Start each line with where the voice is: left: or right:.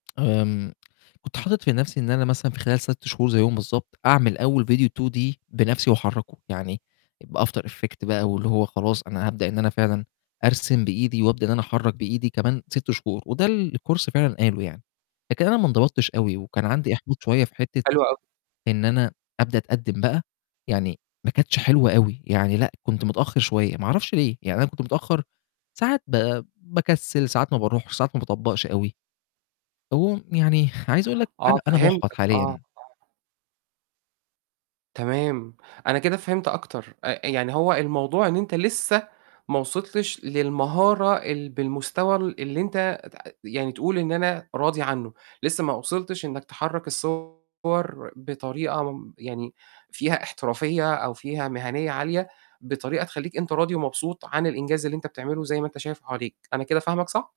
left: آمم كنت حاطط في نفْسي إن أنا مثلًا في خلال 6 شهور زيهم بالضبط أعمل أول فيديو D 2D بنفْسي وأحركه يعني، بAfter Effect بقى واللي هو خلاص أنا هابدأ إن أنا فعلًا أرسم بإيدي وأبدأ إن أنا أحرك بإيدي كمان 6 شهور، وده اللي الCourse فعلًا قاله يعني، لكن أنا ما انضبطتش أوي وكان عندي إحباط شوية في حِتّة
right: حلو أوي.
left: إن أنا أبدأ أتقدّم بقى، يعني ما كانتش حلوة أوي، يعني لأ كنت متأخّر شوية، ما اعرفش ليه، يعني أنا كنت متأخّر ساعات ب باكسّل، ساعات ما باروحش، ساعات ما باطبقش أوي، على العموم يعني عايز أقول لك أنا
right: آه
left: أنا محبط
right: فهمتك آه،
left: حاليًا.
right: آه. تمام، أنا كده فهمت أكتر أ يعني هو الموضوع إن أنت لسّه ما وصلتش للمهارة ال بالمستوى ال اللي أنت تع يعني تقول إن أنا راضي عنه، لسّه ما وصلتش إنك تحرّك الصور بطريقة م يعني فيها احترافية أو فيها مهنية عالية، بطريقة تخلّيك أنت راضي ومبسوط عن الإنجاز اللي أنت بتعمله زي ما أنت شايف حواليك، أنا كده فاهمك صح؟